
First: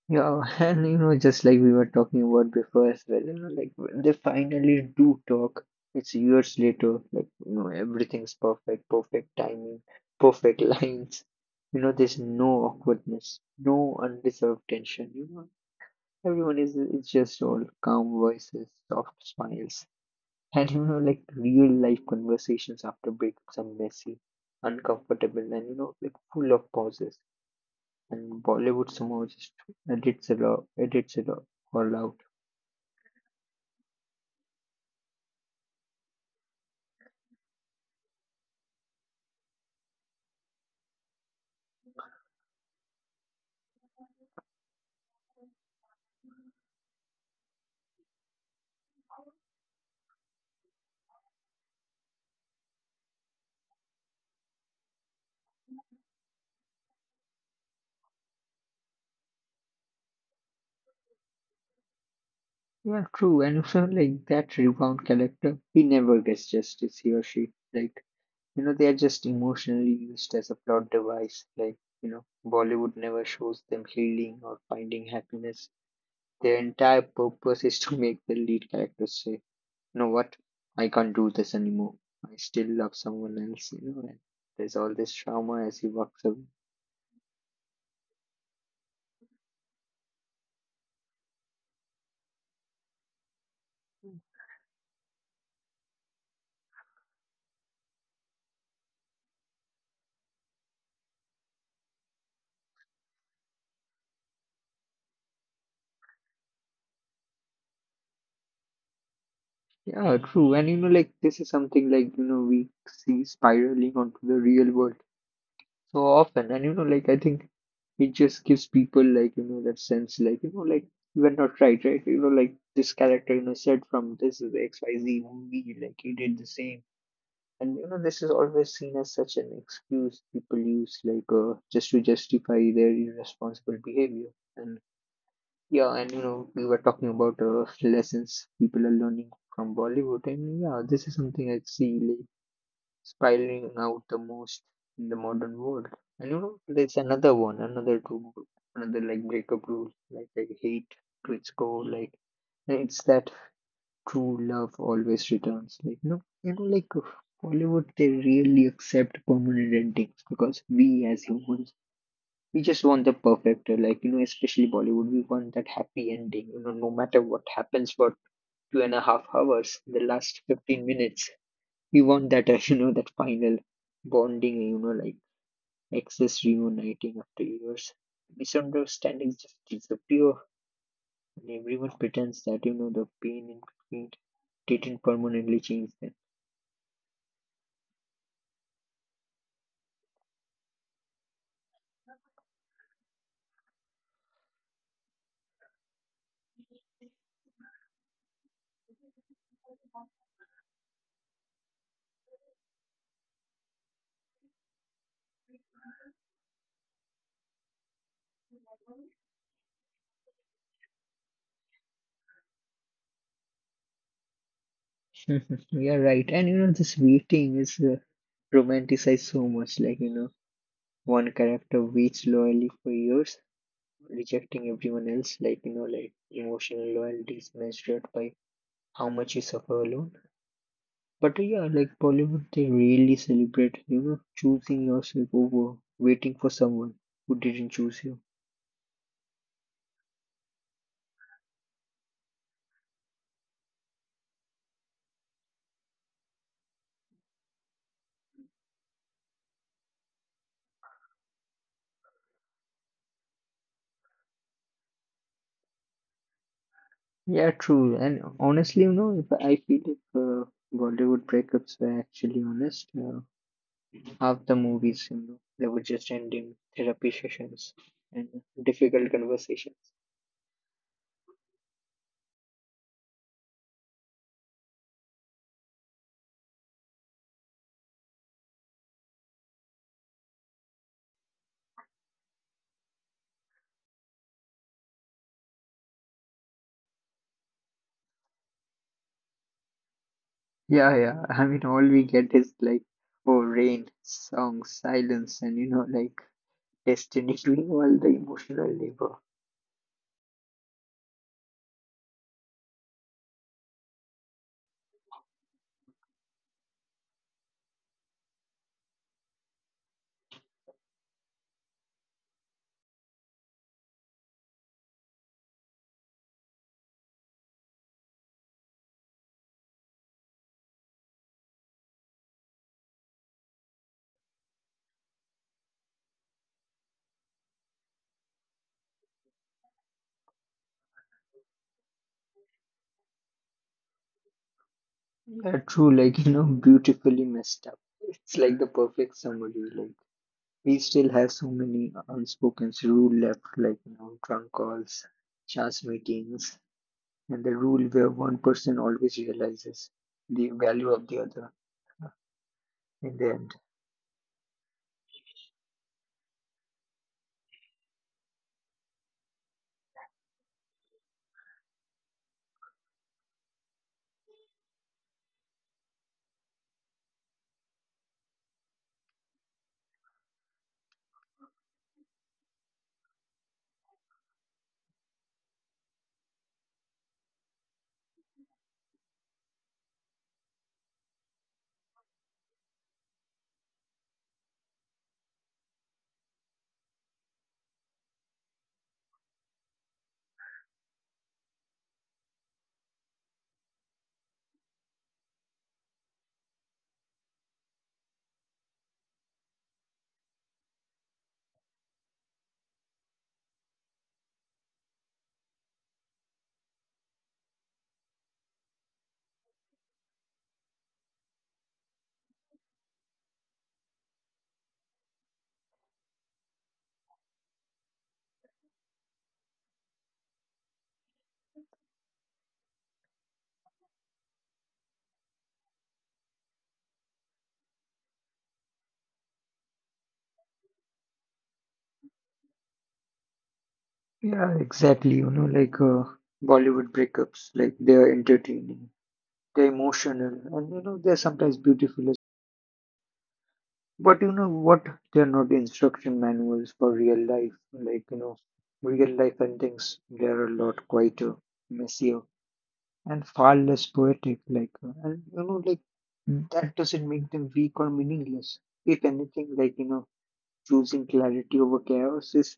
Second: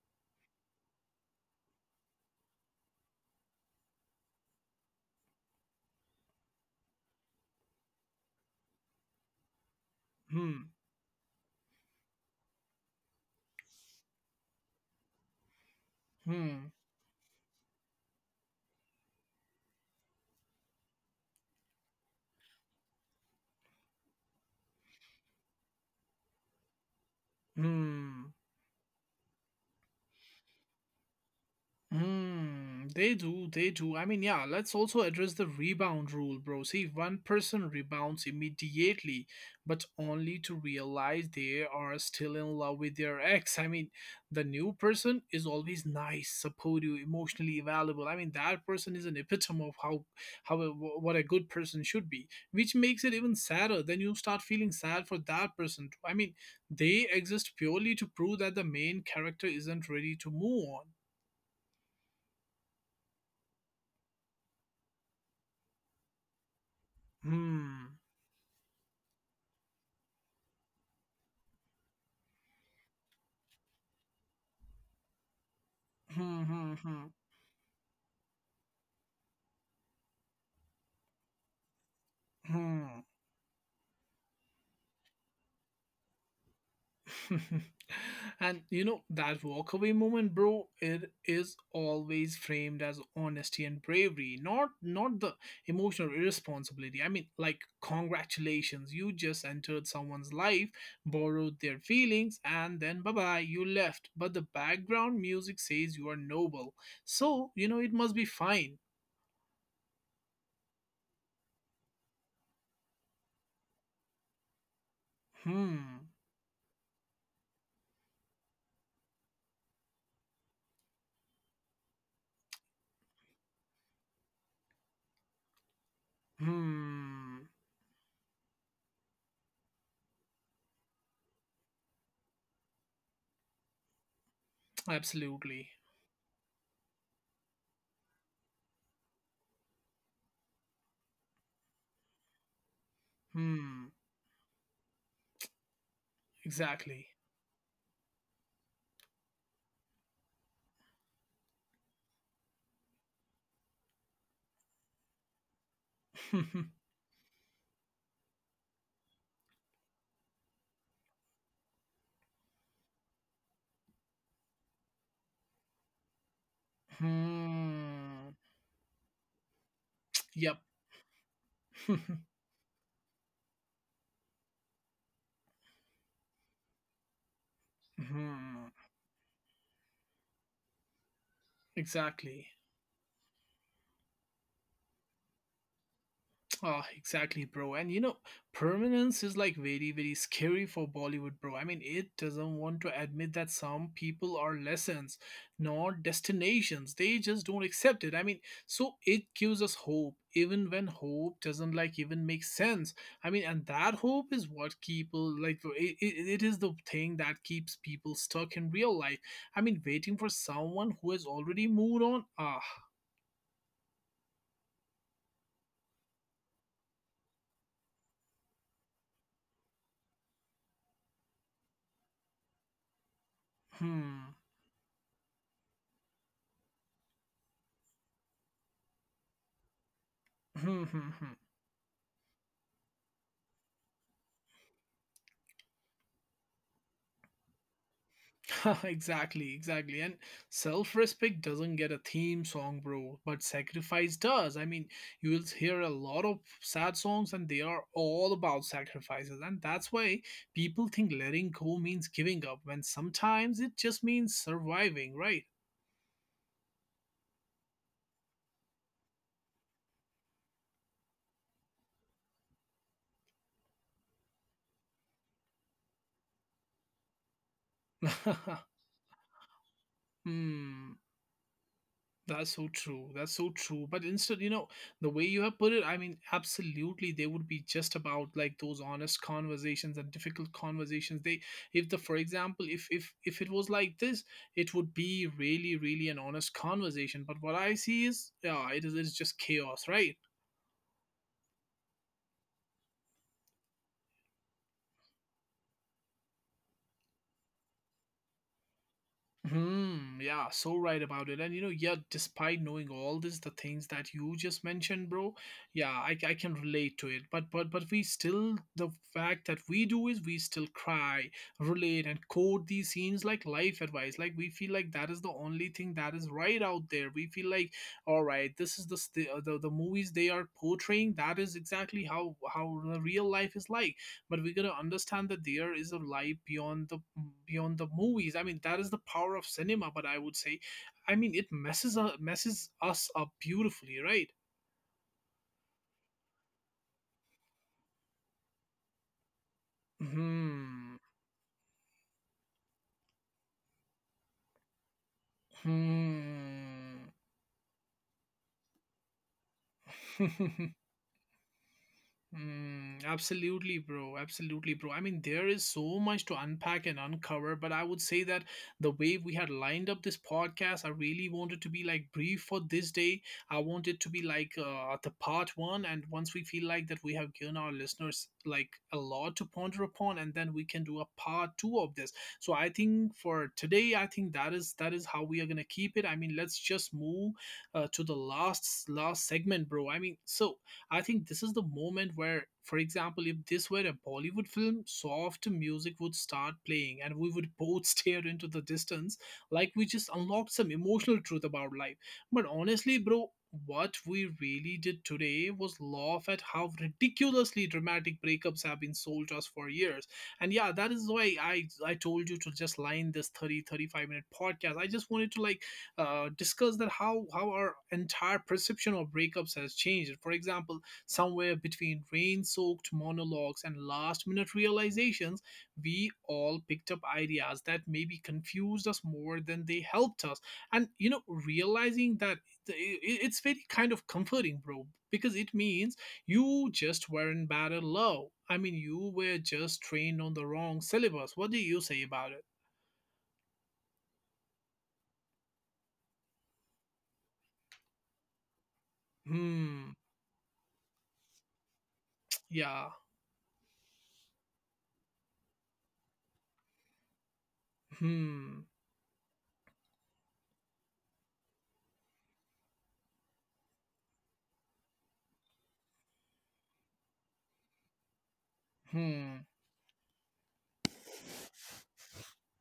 Speaker 2: Yeah, and you know, just like we were talking about before as well, you know, like when they finally do talk, it's years later. Like you know, everything's perfect, perfect timing, perfect
Speaker 1: Hmm,
Speaker 2: lines. You know, there's no awkwardness, no undeserved tension. You know, everyone
Speaker 1: hmm,
Speaker 2: is is just all calm voices, soft smiles. And you know, like real life conversations after breakups are messy, uncomfortable, and you know, like full of pauses.
Speaker 1: hmm.
Speaker 2: And Bollywood somehow just edits it all, edits it all all out.
Speaker 1: Hmm, they do, they do. I mean, yeah, let's also address the rebound rule, bro. See, one person rebounds immediately, but only to realize they are still in love with their ex. I mean, the new person is always nice, supportive, emotionally available. I mean, that person is an epitome of how, how a, wh- what a good person should be, which makes it even sadder. Then you start feeling sad for that person. Too. I mean, they exist purely to prove that the main character isn't ready to move on.
Speaker 2: Yeah, true. And also, like that rebound character, he never gets justice, he or she.
Speaker 1: Hmm.
Speaker 2: Like, you know, they are just emotionally used as a plot device. Like, you know, Bollywood never shows them healing or finding happiness.
Speaker 1: Hmm.
Speaker 2: Their
Speaker 1: Hmm.
Speaker 2: entire
Speaker 1: Hmm.
Speaker 2: purpose is to make the lead character say. Know what? I can't do this anymore. I still love
Speaker 1: Hmm.
Speaker 2: someone else, you know, and there's all this trauma as he walks away.
Speaker 1: And you know that walkaway moment, bro. It is always framed as honesty and bravery, not not the emotional irresponsibility. I mean, like congratulations, you just entered someone's life, borrowed their feelings, and then bye bye, you left. But the background music says you are noble, so you know it must be fine.
Speaker 2: Yeah, true. And you know, like this is something like, you know, we see spiraling onto the real world so
Speaker 1: Hmm.
Speaker 2: often. And you know, like I think it just gives people like, you know, that sense like, you know, like you were not right, right? You know, like this character, you know, said from this is X Y Z movie, like he did the same.
Speaker 1: Hmm.
Speaker 2: And you know, this is always seen as such an excuse people use, like uh, just to justify their irresponsible behavior. And
Speaker 1: Absolutely.
Speaker 2: yeah, and you know, we were talking about uh, lessons people are learning from Bollywood, and yeah, this is something I see like spiraling
Speaker 1: Hmm.
Speaker 2: out the most in the modern world. And you know, there's
Speaker 1: Exactly.
Speaker 2: another one, another rule, another like breakup rule, like I hate to its core, like and it's that true love always returns. Like no, you know, like Hollywood, they really accept permanent endings because we as humans, we just want the perfect. uh, Like you know, especially Bollywood, we want that happy ending. You know, no matter what happens for
Speaker 1: Hmm.
Speaker 2: two and a half hours, the last
Speaker 1: Yep.
Speaker 2: fifteen minutes, we want that. Uh, you know, that final bonding. You know, like exes reuniting after years.
Speaker 1: Hmm.
Speaker 2: Misunderstandings just disappear, and everyone pretends
Speaker 1: Exactly.
Speaker 2: that you know the pain in between didn't permanently change them.
Speaker 1: Ah, exactly, bro. And you know, permanence is like very, very scary for Bollywood, bro. I mean, it doesn't want to admit that some people are lessons, not destinations. They just don't accept it. I mean, so it gives us hope, even when hope doesn't like even make sense. I mean, and that hope is what people like. It, it, it is the thing that keeps people stuck in real life. I mean, waiting for someone who has already moved on. Ah,
Speaker 2: You're right. And you know, this waiting is uh, romanticized so much. Like, you know, one character waits loyally for years, rejecting everyone else. Like, you know, like emotional loyalty is measured by how much you suffer alone.
Speaker 1: hmm.
Speaker 2: But uh, yeah, like Bollywood, they really celebrate, you know, choosing yourself over waiting for someone who didn't choose you.
Speaker 1: Exactly, exactly. And self respect doesn't get a theme song, bro, but sacrifice does. I mean, you will hear a lot of sad songs, and they are all about sacrifices. And that's why people think letting go means giving up, when sometimes it just means surviving, right?
Speaker 2: Yeah, true. And honestly, you know, if I feel if uh, Bollywood breakups were actually honest, uh, half the movies, you know, they would just end in therapy sessions and difficult conversations.
Speaker 1: Hmm. That's so true. That's so true. But instead, you know, the way you have put it, I mean, absolutely, they would be just about like those honest conversations and difficult conversations. They, if the, for example, if if if it was like this, it would be really, really an honest conversation. But what I see is, yeah, it is it's just chaos, right?
Speaker 2: Yeah, yeah. I mean, all we get is like, oh, rain, song, silence, and you know, like destiny doing all the emotional labor.
Speaker 1: Hmm, yeah, so right about it. And you know, yeah, despite knowing all this, the things that you just mentioned, bro, yeah, I, I can relate to it. But but but we still the fact that we do is we still cry, relate, and quote these scenes like life advice. Like we feel like that is the only thing that is right out there. We feel like, all right, this is the st- uh, the, the movies they are portraying. That is exactly how how the real life is like, but we gotta understand that there is a life beyond the beyond the movies. I mean that is the power of cinema, but I would say, I mean it messes up messes us up beautifully, right?
Speaker 2: They true, like, you know, beautifully messed up. It's like the perfect summary. Like, we
Speaker 1: Hmm.
Speaker 2: still have so many unspoken rule left, like, you know, drunk calls, chance meetings,
Speaker 1: Hmm.
Speaker 2: and the rule where one person always realizes the value of the other.
Speaker 1: Mm,
Speaker 2: In the end.
Speaker 1: absolutely, bro. Absolutely, bro. I mean, there is so much to unpack and uncover, but I would say that the way we had lined up this podcast, I really wanted to be like brief for this day. I want it to be like uh, the part one, and once we feel like that we have given our listeners like a lot to ponder upon, and then we can do a part two of this. So I think for today, I think that is that is how we are gonna keep it. I mean, let's just move uh, to the last last segment, bro. I mean, so I think this is the moment where, for example, if this were a Bollywood film, soft music would start playing and we would both stare into the distance like we just unlocked some emotional truth about life. But honestly, bro, what we really did today was laugh at how ridiculously dramatic breakups have been sold to us for years. And yeah, that is why I, I told you to just line this thirty thirty-five minute podcast. I just wanted to like uh, discuss that how how our entire perception of breakups has changed. For example, somewhere between rain soaked monologues and last minute realizations, we all picked up ideas that maybe confused us more than they helped us. And, you know, realizing that it- it- it's very kind of comforting, bro, because it means you just weren't bad at love. I mean, you were just trained on the wrong syllabus. What do you say about it?
Speaker 2: Yeah, exactly. You know, like uh, Bollywood breakups, like they are entertaining, they're
Speaker 1: Hmm,
Speaker 2: emotional, and you know, they're sometimes beautiful. as-
Speaker 1: yeah.
Speaker 2: But you know what? They're not instruction manuals for real life. Like, you know,
Speaker 1: Hmm,
Speaker 2: real life endings, they're a lot quieter, messier, and far less poetic. Like, uh, and you know, like that doesn't make them weak or meaningless. If
Speaker 1: hmm,
Speaker 2: anything, like, you know, choosing clarity over chaos is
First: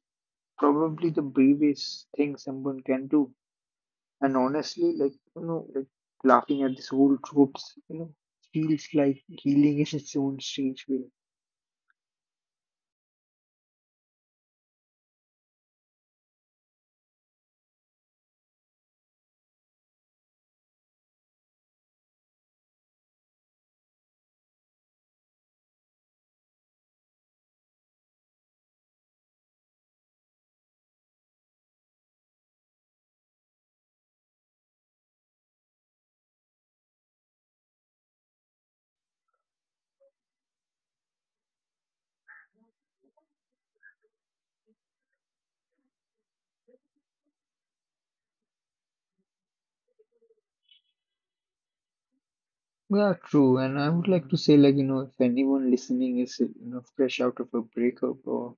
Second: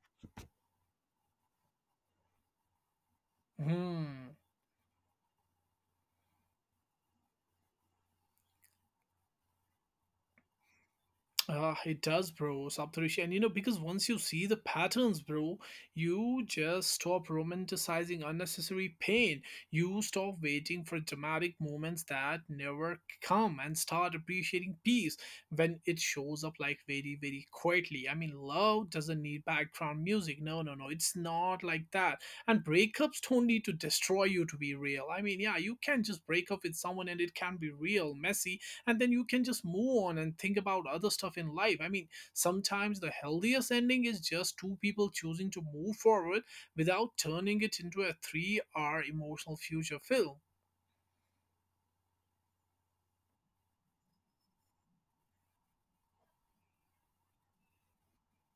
Speaker 2: probably the bravest thing someone can do. And
Speaker 1: hmm.
Speaker 2: honestly, like, you know, like laughing at these old tropes, you know, feels like healing in its own strange way.
Speaker 1: Uh, it does, bro, Saptarishi. And you know, because once you see the patterns, bro, you just stop romanticizing unnecessary pain. You stop waiting for dramatic moments that never come and start appreciating peace when it shows up like very, very quietly. I mean, love doesn't need background music. No, no, no. It's not like that. And breakups don't need to destroy you to be real. I mean, yeah, you can just break up with someone and it can be real, messy, and then you can just move on and think about other stuff in life. I mean, sometimes the healthiest ending is just two people choosing to move forward without turning it into a 3 hour emotional future film.
Speaker 2: Yeah, true. And I would like to say, like, you know, if anyone listening is, you know, fresh out of a breakup or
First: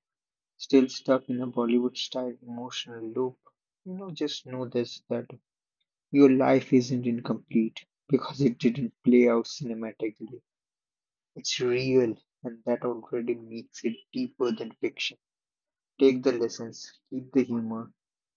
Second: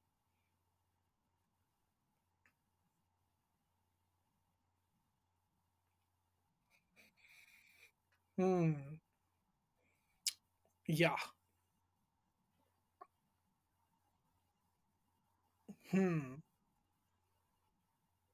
Speaker 2: still stuck in a Bollywood style emotional loop, you know, just know this that your life isn't incomplete because it didn't
Speaker 1: Hmm.
Speaker 2: play out cinematically.
Speaker 1: Yeah.
Speaker 2: It's real, and that already makes it deeper than fiction. Take the
Speaker 1: Hmm.
Speaker 2: lessons, keep the humor,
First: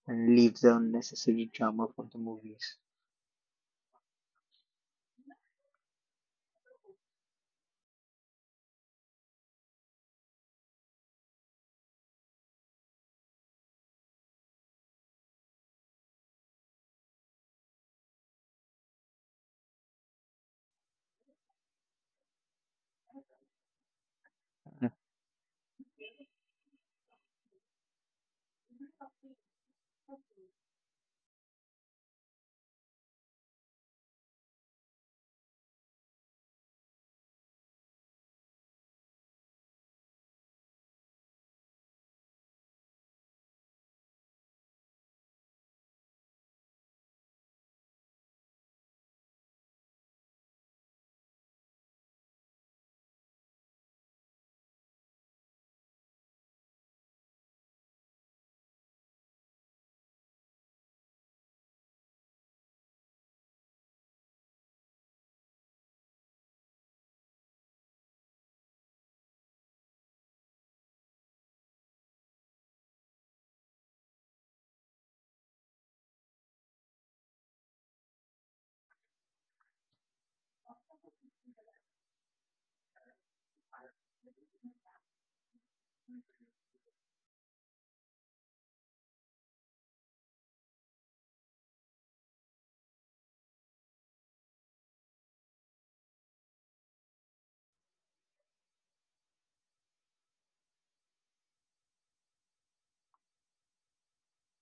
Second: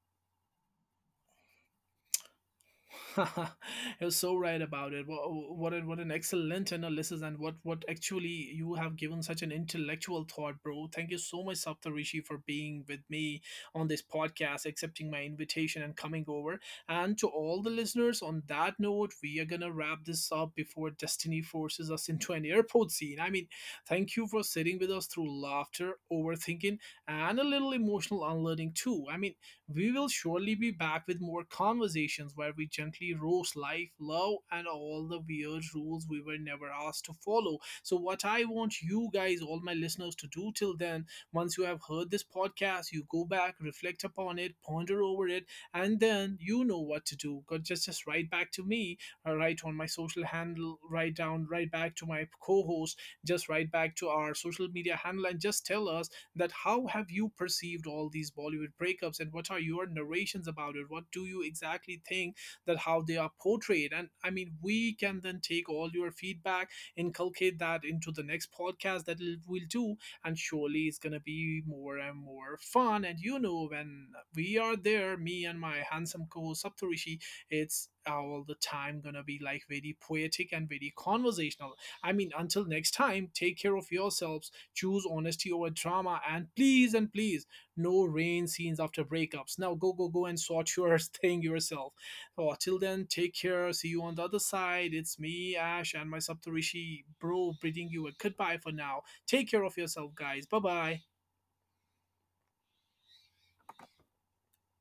Speaker 2: and leaves the unnecessary drama for the movies.
Speaker 1: You're so right about it. Wha- What an- what an excellent analysis, and what what actually you have given such an intellectual thought, bro. Thank you so much, Saptarishi, for being with me on this podcast, accepting my invitation and coming over. And to all the listeners, on that note, we are gonna wrap this up before destiny forces us into an airport scene. I mean, thank you for sitting with us through laughter, overthinking, and a little emotional unlearning too. I mean, we will surely be back with more conversations where we gently roast life, love, and all the weird rules we were never asked to follow. So, what I want you guys, all my listeners, to do till then, once you have heard this podcast, you go back, reflect upon it, ponder over it, and then you know what to do. Go- Just, just write back to me, uh, write on my social handle, write down, write back to my co host, just write back to our social media handle, and just tell us that how have you perceived all these Bollywood breakups and what are your narrations about it? What do you exactly think that how they are portrayed? And I mean, we can then take all your feedback, inculcate that into the next podcast that l- we'll do, and surely it's gonna be more and more fun. And you know, when we are there, me and my handsome co-host Saptarishi, it's uh, all the time gonna be like very poetic and very conversational. I mean, until next time, take care of yourselves. Choose honesty over drama, and please and please, no rain scenes after breakups. Now go, go, go and sort your thing yourself. Oh, till then, take care. See you on the other side. It's me, Ash, and my Saptarishi bro, bidding you a goodbye for now. Take care of yourself, guys. Bye bye.